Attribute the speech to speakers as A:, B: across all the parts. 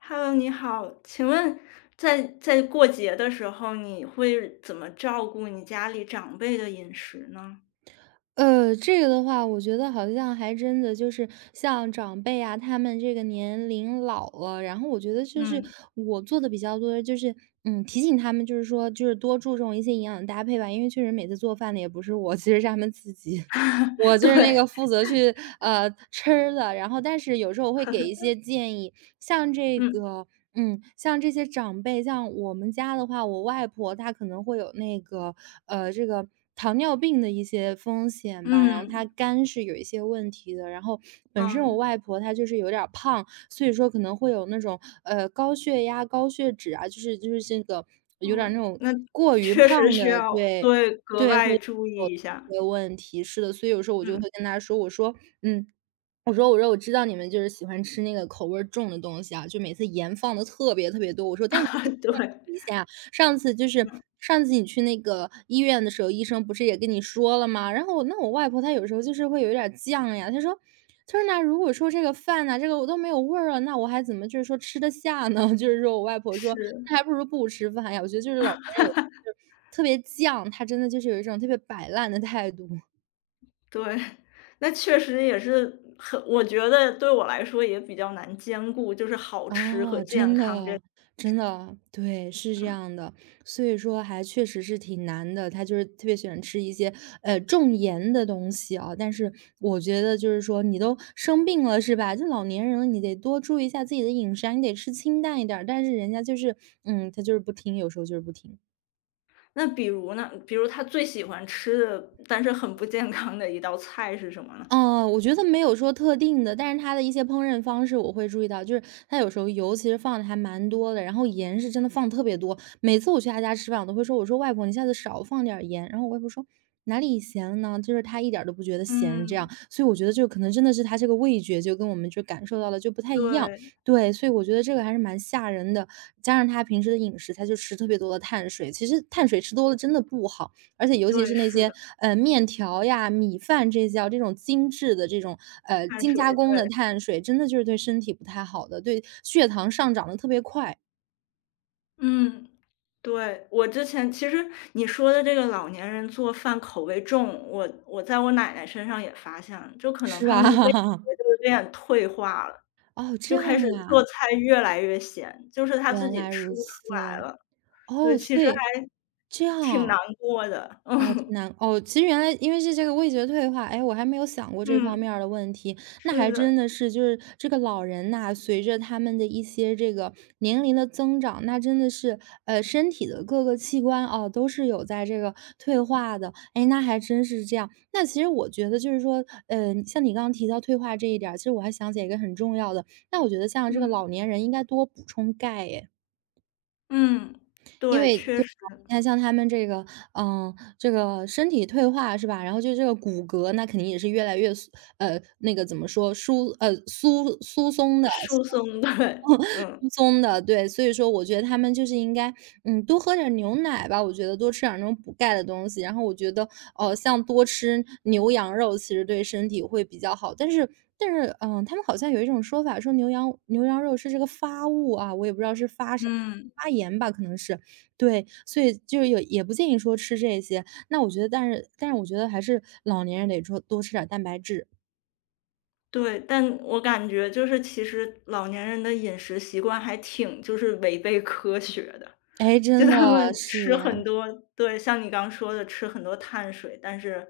A: Hello，你好，请问在过节的时候，你会怎么照顾你家里长辈的饮食呢？
B: 这个的话，我觉得好像还真的就是像长辈啊，他们这个年龄老了，然后我觉得就是
A: 嗯，
B: 我做的比较多的就是，提醒他们就是说,多注重一些营养搭配吧，因为确实每次做饭的也不是我，其实是他们自己。我 就
A: 对，
B: 是那个负责去，吃的，然后但是有时候我会给一些建议，像这
A: 嗯
B: 个嗯，像这些长辈，像我们家的话，我外婆她可能会有那个，呃，这个糖尿病的一些风险吧，然后她
A: 嗯
B: 肝是有一些问题的，然后本身我
A: 嗯
B: 外婆她就是有点儿胖，所以说可能会有那种，高血压、高血脂啊，就是这个有点儿
A: 嗯，
B: 那种
A: 那
B: 过于
A: 确实
B: 胖
A: 需
B: 的。
A: 要
B: 对，
A: 对格
B: 对，会
A: 外注意一下。
B: 有些问题，是的，所以有时候我就
A: 嗯，
B: 会跟他说，我说，嗯，我说我知道你们就是喜欢吃那个口味儿重的东西啊，就每次盐放的特别多，我说但是你得
A: 对，
B: 控制一下。上次就是
A: 嗯，
B: 上次你去那个医院的时候，医生不是也跟你说了吗？然后我那我外婆她有时候就是会有一点儿犟呀，她说那如果说这个饭呐、这个我都没有味儿了，那我还怎么就是说吃得下呢？就是说我外婆说
A: 是，
B: 那还不如不吃饭呀。我觉得就是老年人有就是特别犟，她真的就是有一种特别摆烂的态度。
A: 对，那确实也是很，我觉得对我来说也比较难兼顾，就是好吃和
B: 哦，
A: 健
B: 真的
A: 康这，
B: 哦，真的哦，对，是这
A: 嗯。
B: 样的，所以说还确实是挺难的。他就是特别喜欢吃一些重盐的东西啊，但是我觉得就是说你都生病了是吧？这老年人了，你得多注意一下自己的饮食啊，你得吃清淡一点儿，但是人家就是，他就是不听，有时候就是不听。
A: 那比如呢？比如他最喜欢吃的，但是很不健康的一道菜是什么呢？
B: 哦，我觉得没有说特定的，但是他的一些烹饪方式我会注意到，就是他有时候油其实放的还蛮多的，然后盐是真的放特别多。每次我去他家吃饭，我都会说：“我说外婆，你下次少放点儿盐。”然后我外婆说：“哪里咸了呢？”就是他一点儿都不觉得咸这样，
A: 嗯。
B: 所以我觉得就可能真的是他这个味觉就跟我们就感受到的就不太一样，
A: 对，
B: 对，所以我觉得这个还是蛮吓人的。加上他平时的饮食，他就吃特别多的碳水，其实碳水吃多了真的不好。而且尤其
A: 对，
B: 是那
A: 是
B: 些，
A: 的，
B: 面条呀、米饭这些啊，这种精致的这种，
A: 碳
B: 精
A: 水，
B: 加工
A: 对，
B: 的碳水，真的就是对身体不太好的，对血糖上涨的特别快，
A: 嗯，对。我之前其实你说的这个老年人做饭口味重，我在我奶奶身上也发现了，就可能
B: 是
A: 他
B: 吧？
A: 们味 觉都有点退化了，
B: 哦，这
A: 就
B: 样
A: 开始做
B: 呀，
A: 菜越来越咸，就是他自
B: 原
A: 己
B: 来
A: 吃
B: 如
A: 不出
B: 此。
A: 来了。对，
B: 哦，
A: 其
B: 所
A: 实
B: 以
A: 还
B: 这
A: 挺
B: 样。
A: 难过的，
B: 哦，挺
A: 嗯，
B: 难哦，其实原来因为是这个味觉退化，哎，我还没有想过这方
A: 嗯，
B: 面儿的问题。那
A: 是
B: 还真
A: 的。
B: 的是，就是这个老人呐，随着他们的一些这个年龄的增长，那真的是，身体的各个器官哦，都是有在这个退化的。哎，那还真是这样。那其实我觉得就是说，像你刚刚提到退化这一点儿，其实我还想起来一个很重要的，那我觉得像这个老
A: 嗯，
B: 年人应该多补充钙，哎。
A: 嗯，
B: 因
A: 对，
B: 为
A: 确
B: 对
A: 实，
B: 吧，你看像他们这个，这个身体退化是吧？然后就这个骨骼，那肯定也是越来越疏呃，那个怎么说，疏呃，疏疏松的，疏
A: 输送，
B: 松
A: 对，嗯，
B: 疏松的，对。所以说我觉得他们就是应该，多喝点牛奶吧，我觉得多吃点儿那种补钙的东西。然后我觉得，像多吃牛羊肉，其实对身体会比较好。但是,他们好像有一种说法，说牛羊肉是这个发物啊，我也不知道是发啥，
A: 嗯，
B: 发炎吧，可能是。对，所以就是有也不建议说吃这些。那我觉得但是我觉得还是老年人得说多吃点儿蛋白质。
A: 对，但我感觉就是其实老年人的饮食习惯还挺就是违背科学的，
B: 哎，
A: 就
B: 真
A: 他
B: 的，
A: 们
B: 是
A: 吃
B: 呀，
A: 很多，对，像你刚说的吃很多碳水，但是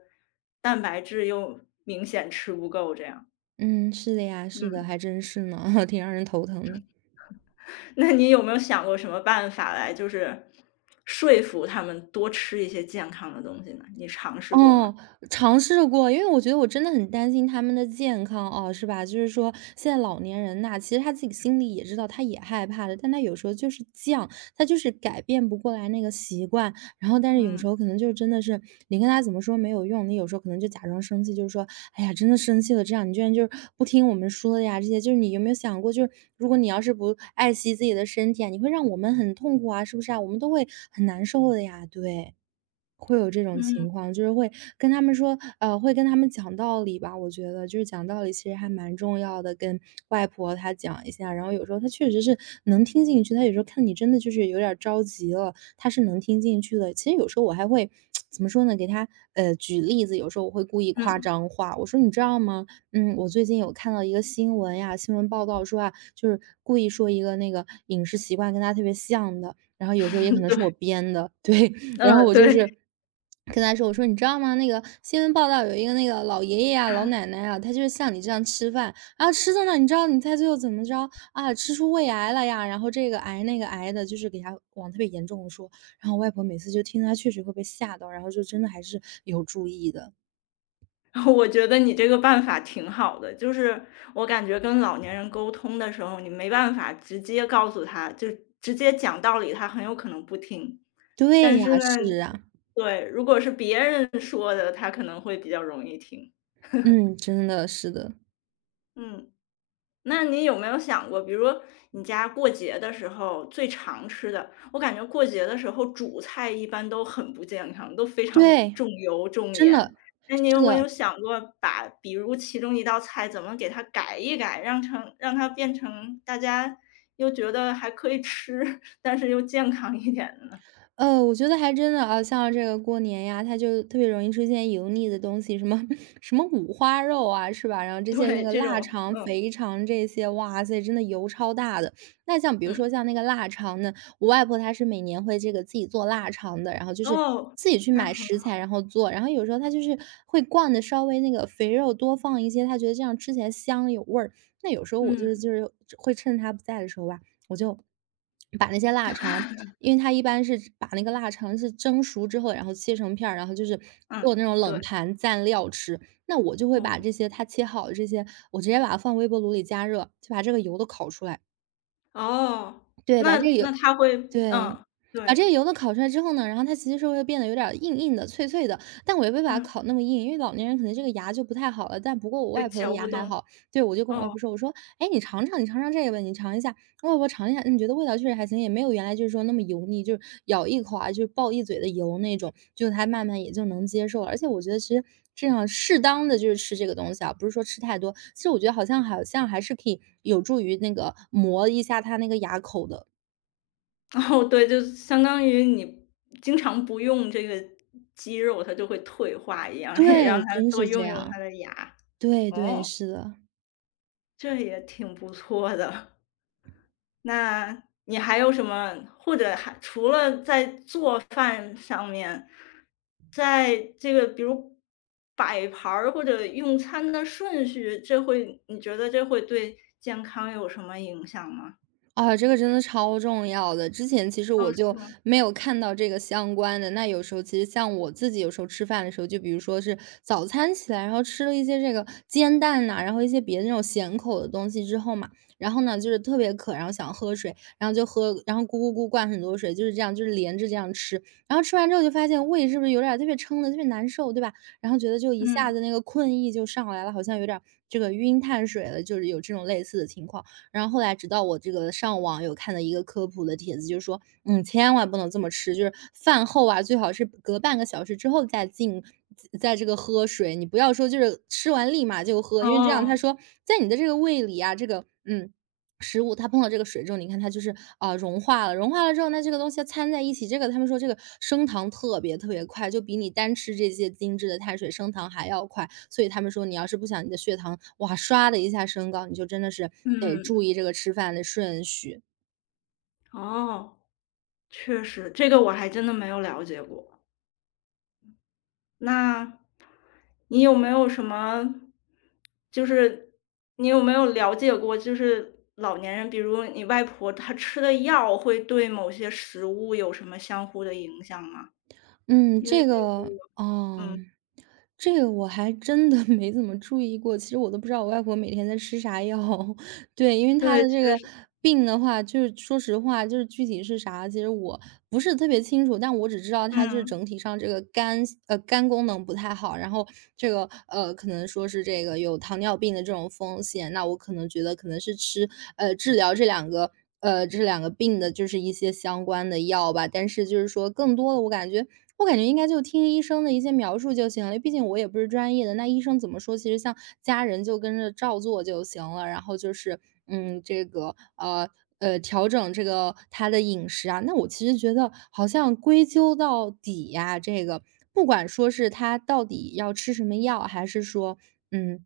A: 蛋白质又明显吃不够这样。
B: 嗯，是的呀，是的，
A: 嗯，
B: 还真是呢，挺让人头疼的。
A: 那你有没有想过什么办法来就是说服他们多吃一些健康的东西呢？你尝试过吗？
B: 哦，尝试过，因为我觉得我真的很担心他们的健康哦，是吧？就是说现在老年人呐，其实他自己心里也知道，他也害怕的，但他有时候就是犟，他就是改变不过来那个习惯。然后，但是有时
A: 嗯，
B: 候可能就真的是你跟他怎么说没有用，你有时候可能就假装生气，就是说，哎呀，真的生气了，这样你居然就是不听我们说的呀，这些就是你有没有想过，就是如果你要是不爱惜自己的身体啊，你会让我们很痛苦啊，是不是啊？我们都会很难受的呀，对。会有这种
A: 嗯，
B: 情况，就是会跟他们说，会跟他们讲道理吧。我觉得就是讲道理其实还蛮重要的，跟外婆她讲一下，然后有时候她确实是能听进去，她有时候看你真的就是有点儿着急了，她是能听进去的。其实有时候我还会 怎么说呢，给她举例子，有时候我会故意夸
A: 嗯，
B: 张化，我说你知道吗？我最近有看到一个新闻呀，新闻报道说啊，就是故意说一个那个饮食习惯跟他特别像的，然后有时候也可 能是我
A: 对。
B: 编的，对，然后
A: 嗯，
B: 我就
A: 对，
B: 是跟他说，我说你知道吗？那个新闻报道有一个那个老爷爷啊、老奶奶啊，他就是像你这样吃饭，然后吃的呢，你知道你猜最后怎么着啊？吃出胃癌了呀，然后这个癌那个癌的，就是给他往特别严重的说。然后我外婆每次就听他，确实会被吓到，然后就真的还是有注意的。
A: 我觉得你这个办法挺好的，就是我感觉跟老年人沟通的时候，你没办法直接告诉他，就直接讲道理，他很有可能不听。
B: 对
A: 但
B: 呀，
A: 是呢，
B: 是啊，
A: 对，如果是别人说的，他可能会比较容易听。
B: 嗯，真的是的，
A: 嗯。那你有没有想过，比如说你家过节的时候最常吃的，我感觉过节的时候主菜一般都很不健康，都非常
B: 对，
A: 重油重
B: 真的，
A: 盐。那你
B: 是
A: 有没有
B: 的。
A: 想过把，比如其中一道菜怎么给它改一改，让它变成大家又觉得还可以吃，但是又健康一点的？
B: 我觉得还真的啊，像这个过年呀，它就特别容易出现油腻的东西，什么 什么五花肉啊，是吧？然后 这些那
A: 对，
B: 个
A: 这
B: 腊
A: 种，
B: 肠、
A: 嗯
B: 肥肠这些，哇塞，真的油超大的。那像比如
A: 嗯，
B: 说像那个腊肠呢，我外婆她是每年会这个自己做腊肠的，然后就是
A: 哦，
B: 自己去
A: 那
B: 买
A: 好，
B: 食材然后做，然后有时候她就是会灌的稍微那个肥肉多放一些，她觉得这样吃起来香有味儿。那有时候我就是
A: 嗯
B: 就是会趁她不在的时候吧，我就把那些腊肠因为它一般是把那个腊肠是蒸熟之后，然后切成片儿，然后就是做
A: 嗯，
B: 那种
A: 对，
B: 冷盘蘸料吃。那我就会
A: 哦
B: 把这些它切好的这些，我直接把它放微波炉里加热，就把这个油都烤出来。
A: 哦，
B: 对，把
A: 那
B: 这个油
A: 那他会，
B: 对，
A: 嗯，
B: 把这
A: 对，
B: 个油的烤出来之后呢，然后它其实是会变得有点儿硬硬的、脆脆的，但我也不会把它
A: 嗯。
B: 烤那么硬，因为老年人可能这个牙就不太好了。但不过我
A: 对，
B: 外婆的
A: 嚼
B: 牙
A: 不
B: 还
A: 动，
B: 好，对，我就跟我外
A: 哦，
B: 婆说，我说：“哎，你尝尝，你尝尝这个吧，你尝一下。”我外婆尝一下，你觉得味道确实还行，也没有原来就是说那么油腻，就是咬一口啊，就是爆一嘴的油那种，就她慢慢也就能接受了。而且我觉得其实这样适当的就是吃这个东西啊，不是说吃太多，其实我觉得好像还是可以有助于那个磨一下它那个牙口的。
A: 哦，对，就相当于你经常不用这个肌肉，它就会退化一样，也
B: 对，
A: 让它
B: 真
A: 多
B: 是这
A: 用用
B: 样。
A: 它的牙。
B: 对对，
A: 哦，
B: 是的。
A: 这也挺不错的。那你还有什么或者还除了在做饭上面，在这个比如摆盘儿或者用餐的顺序，你觉得这会对健康有什么影响吗？
B: 啊，这个真的超重要的。之前其实
A: 哦，
B: 我
A: 是
B: 就
A: 吗？
B: 没有看到这个相关的，那有时候其实像我自己有时候吃饭的时候，就比如说是早餐起来，然后吃了一些这个煎蛋呐、然后一些别的那种咸口的东西之后嘛，然后呢就是特别渴，然后想喝水，然后就喝，然后咕咕咕灌很多水，就是这样，就是连着这样吃。然后吃完之后就发现胃是不是有点儿特别撑的，特别难受，对吧？然后觉得就一下
A: 嗯，
B: 子那个困意就上来了，好像有点儿这个晕碳水了，就是有这种类似的情况。然后后来直到我这个上网有看到一个科普的帖子，就是说，嗯，千万不能这么吃，就是饭后啊，最好是隔半个小时之后再进，在这个喝水，你不要说就是吃完立马就喝，因为这样
A: 哦，
B: 他说在你的这个胃里啊，这个嗯。食物它碰到这个水之后，你看它就是，啊，融化了，融化了之后，那这个东西掺在一起，这个他们说这个升糖特别特别快，就比你单吃这些精致的碳水升糖还要快。所以他们说你要是不想你的血糖，哇，唰的一下升高，你就真的是得
A: 嗯。
B: 注意这个吃饭的顺序。
A: 哦，确实，这个我还真的没有了解过。那你有没有什么，就是你有没有了解过，就是老年人，比如你外婆她吃的药会对某些食物有什么相互的影响吗？
B: 嗯，
A: 因为
B: 这
A: 这个
B: 个
A: 我，
B: 哦，
A: 嗯，
B: 这个我还真的 没怎么注意过，其实我都不知道我外婆每天在吃啥药。对，因为她
A: 对，
B: 的这
A: 确
B: 个
A: 实，
B: 病的话，就是说实话，就是具体是啥，其实我不是特别清楚，但我只知道她就是
A: 嗯
B: 整体上这个肝肝功能不太好，然后这个，可能说是这个有糖尿病的这种风险，那我可能觉得可能是吃治疗这两个这两个病的就是一些相关的药吧。但是就是说更多的我感觉应该就听医生的一些描述就行了，毕竟我也不是专业的，那医生怎么说，其实像家人就跟着照做就行了。然后就是，嗯，这个调整这个他的饮食啊。那我其实觉得好像归究到底呀、这个不管说是他到底要吃什么药，还是说，嗯，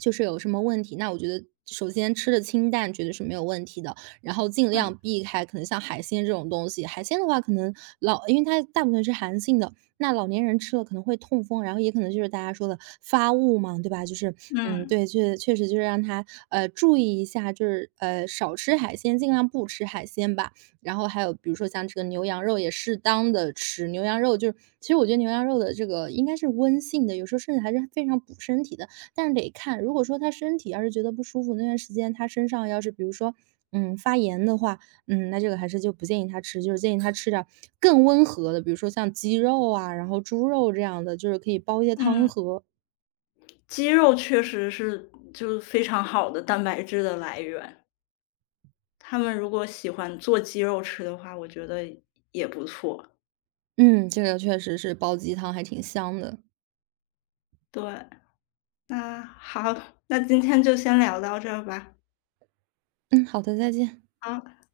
B: 就是有什么问题，那我觉得首先吃的清淡绝对是没有问题的。然后尽
A: 嗯
B: 量避开可能像海鲜这种东西。海鲜的话，可能老因为它大部分是寒性的，那老年人吃了可能会痛风，然后也可能就是大家说的发物嘛，对吧？就是嗯，
A: 嗯
B: 对，确确实就是让他注意一下，就是少吃海鲜，尽量不吃海鲜吧。然后还有比如说像这个牛羊肉也适当的吃，牛羊肉就是其实我觉得牛羊肉的这个应该是温性的，有时候甚至还是非常补身体的。但是得看，如果说他身体要是觉得不舒服，那段时间他身上要是比如说，嗯，发炎的话，嗯，那这个还是就不建议他吃，就是建议他吃点儿更温和的，比如说像鸡肉啊，然后猪肉这样的，就是可以煲一些汤
A: 嗯，
B: 喝。
A: 鸡肉确实是就是非常好的蛋白质的来源。他们如果喜欢做鸡肉吃的话，我觉得也不错。
B: 嗯，这个确实是煲鸡汤还挺香的。
A: 对，那好，那今天就先聊到这儿吧。
B: 嗯，好的，再见。
A: 好，拜拜。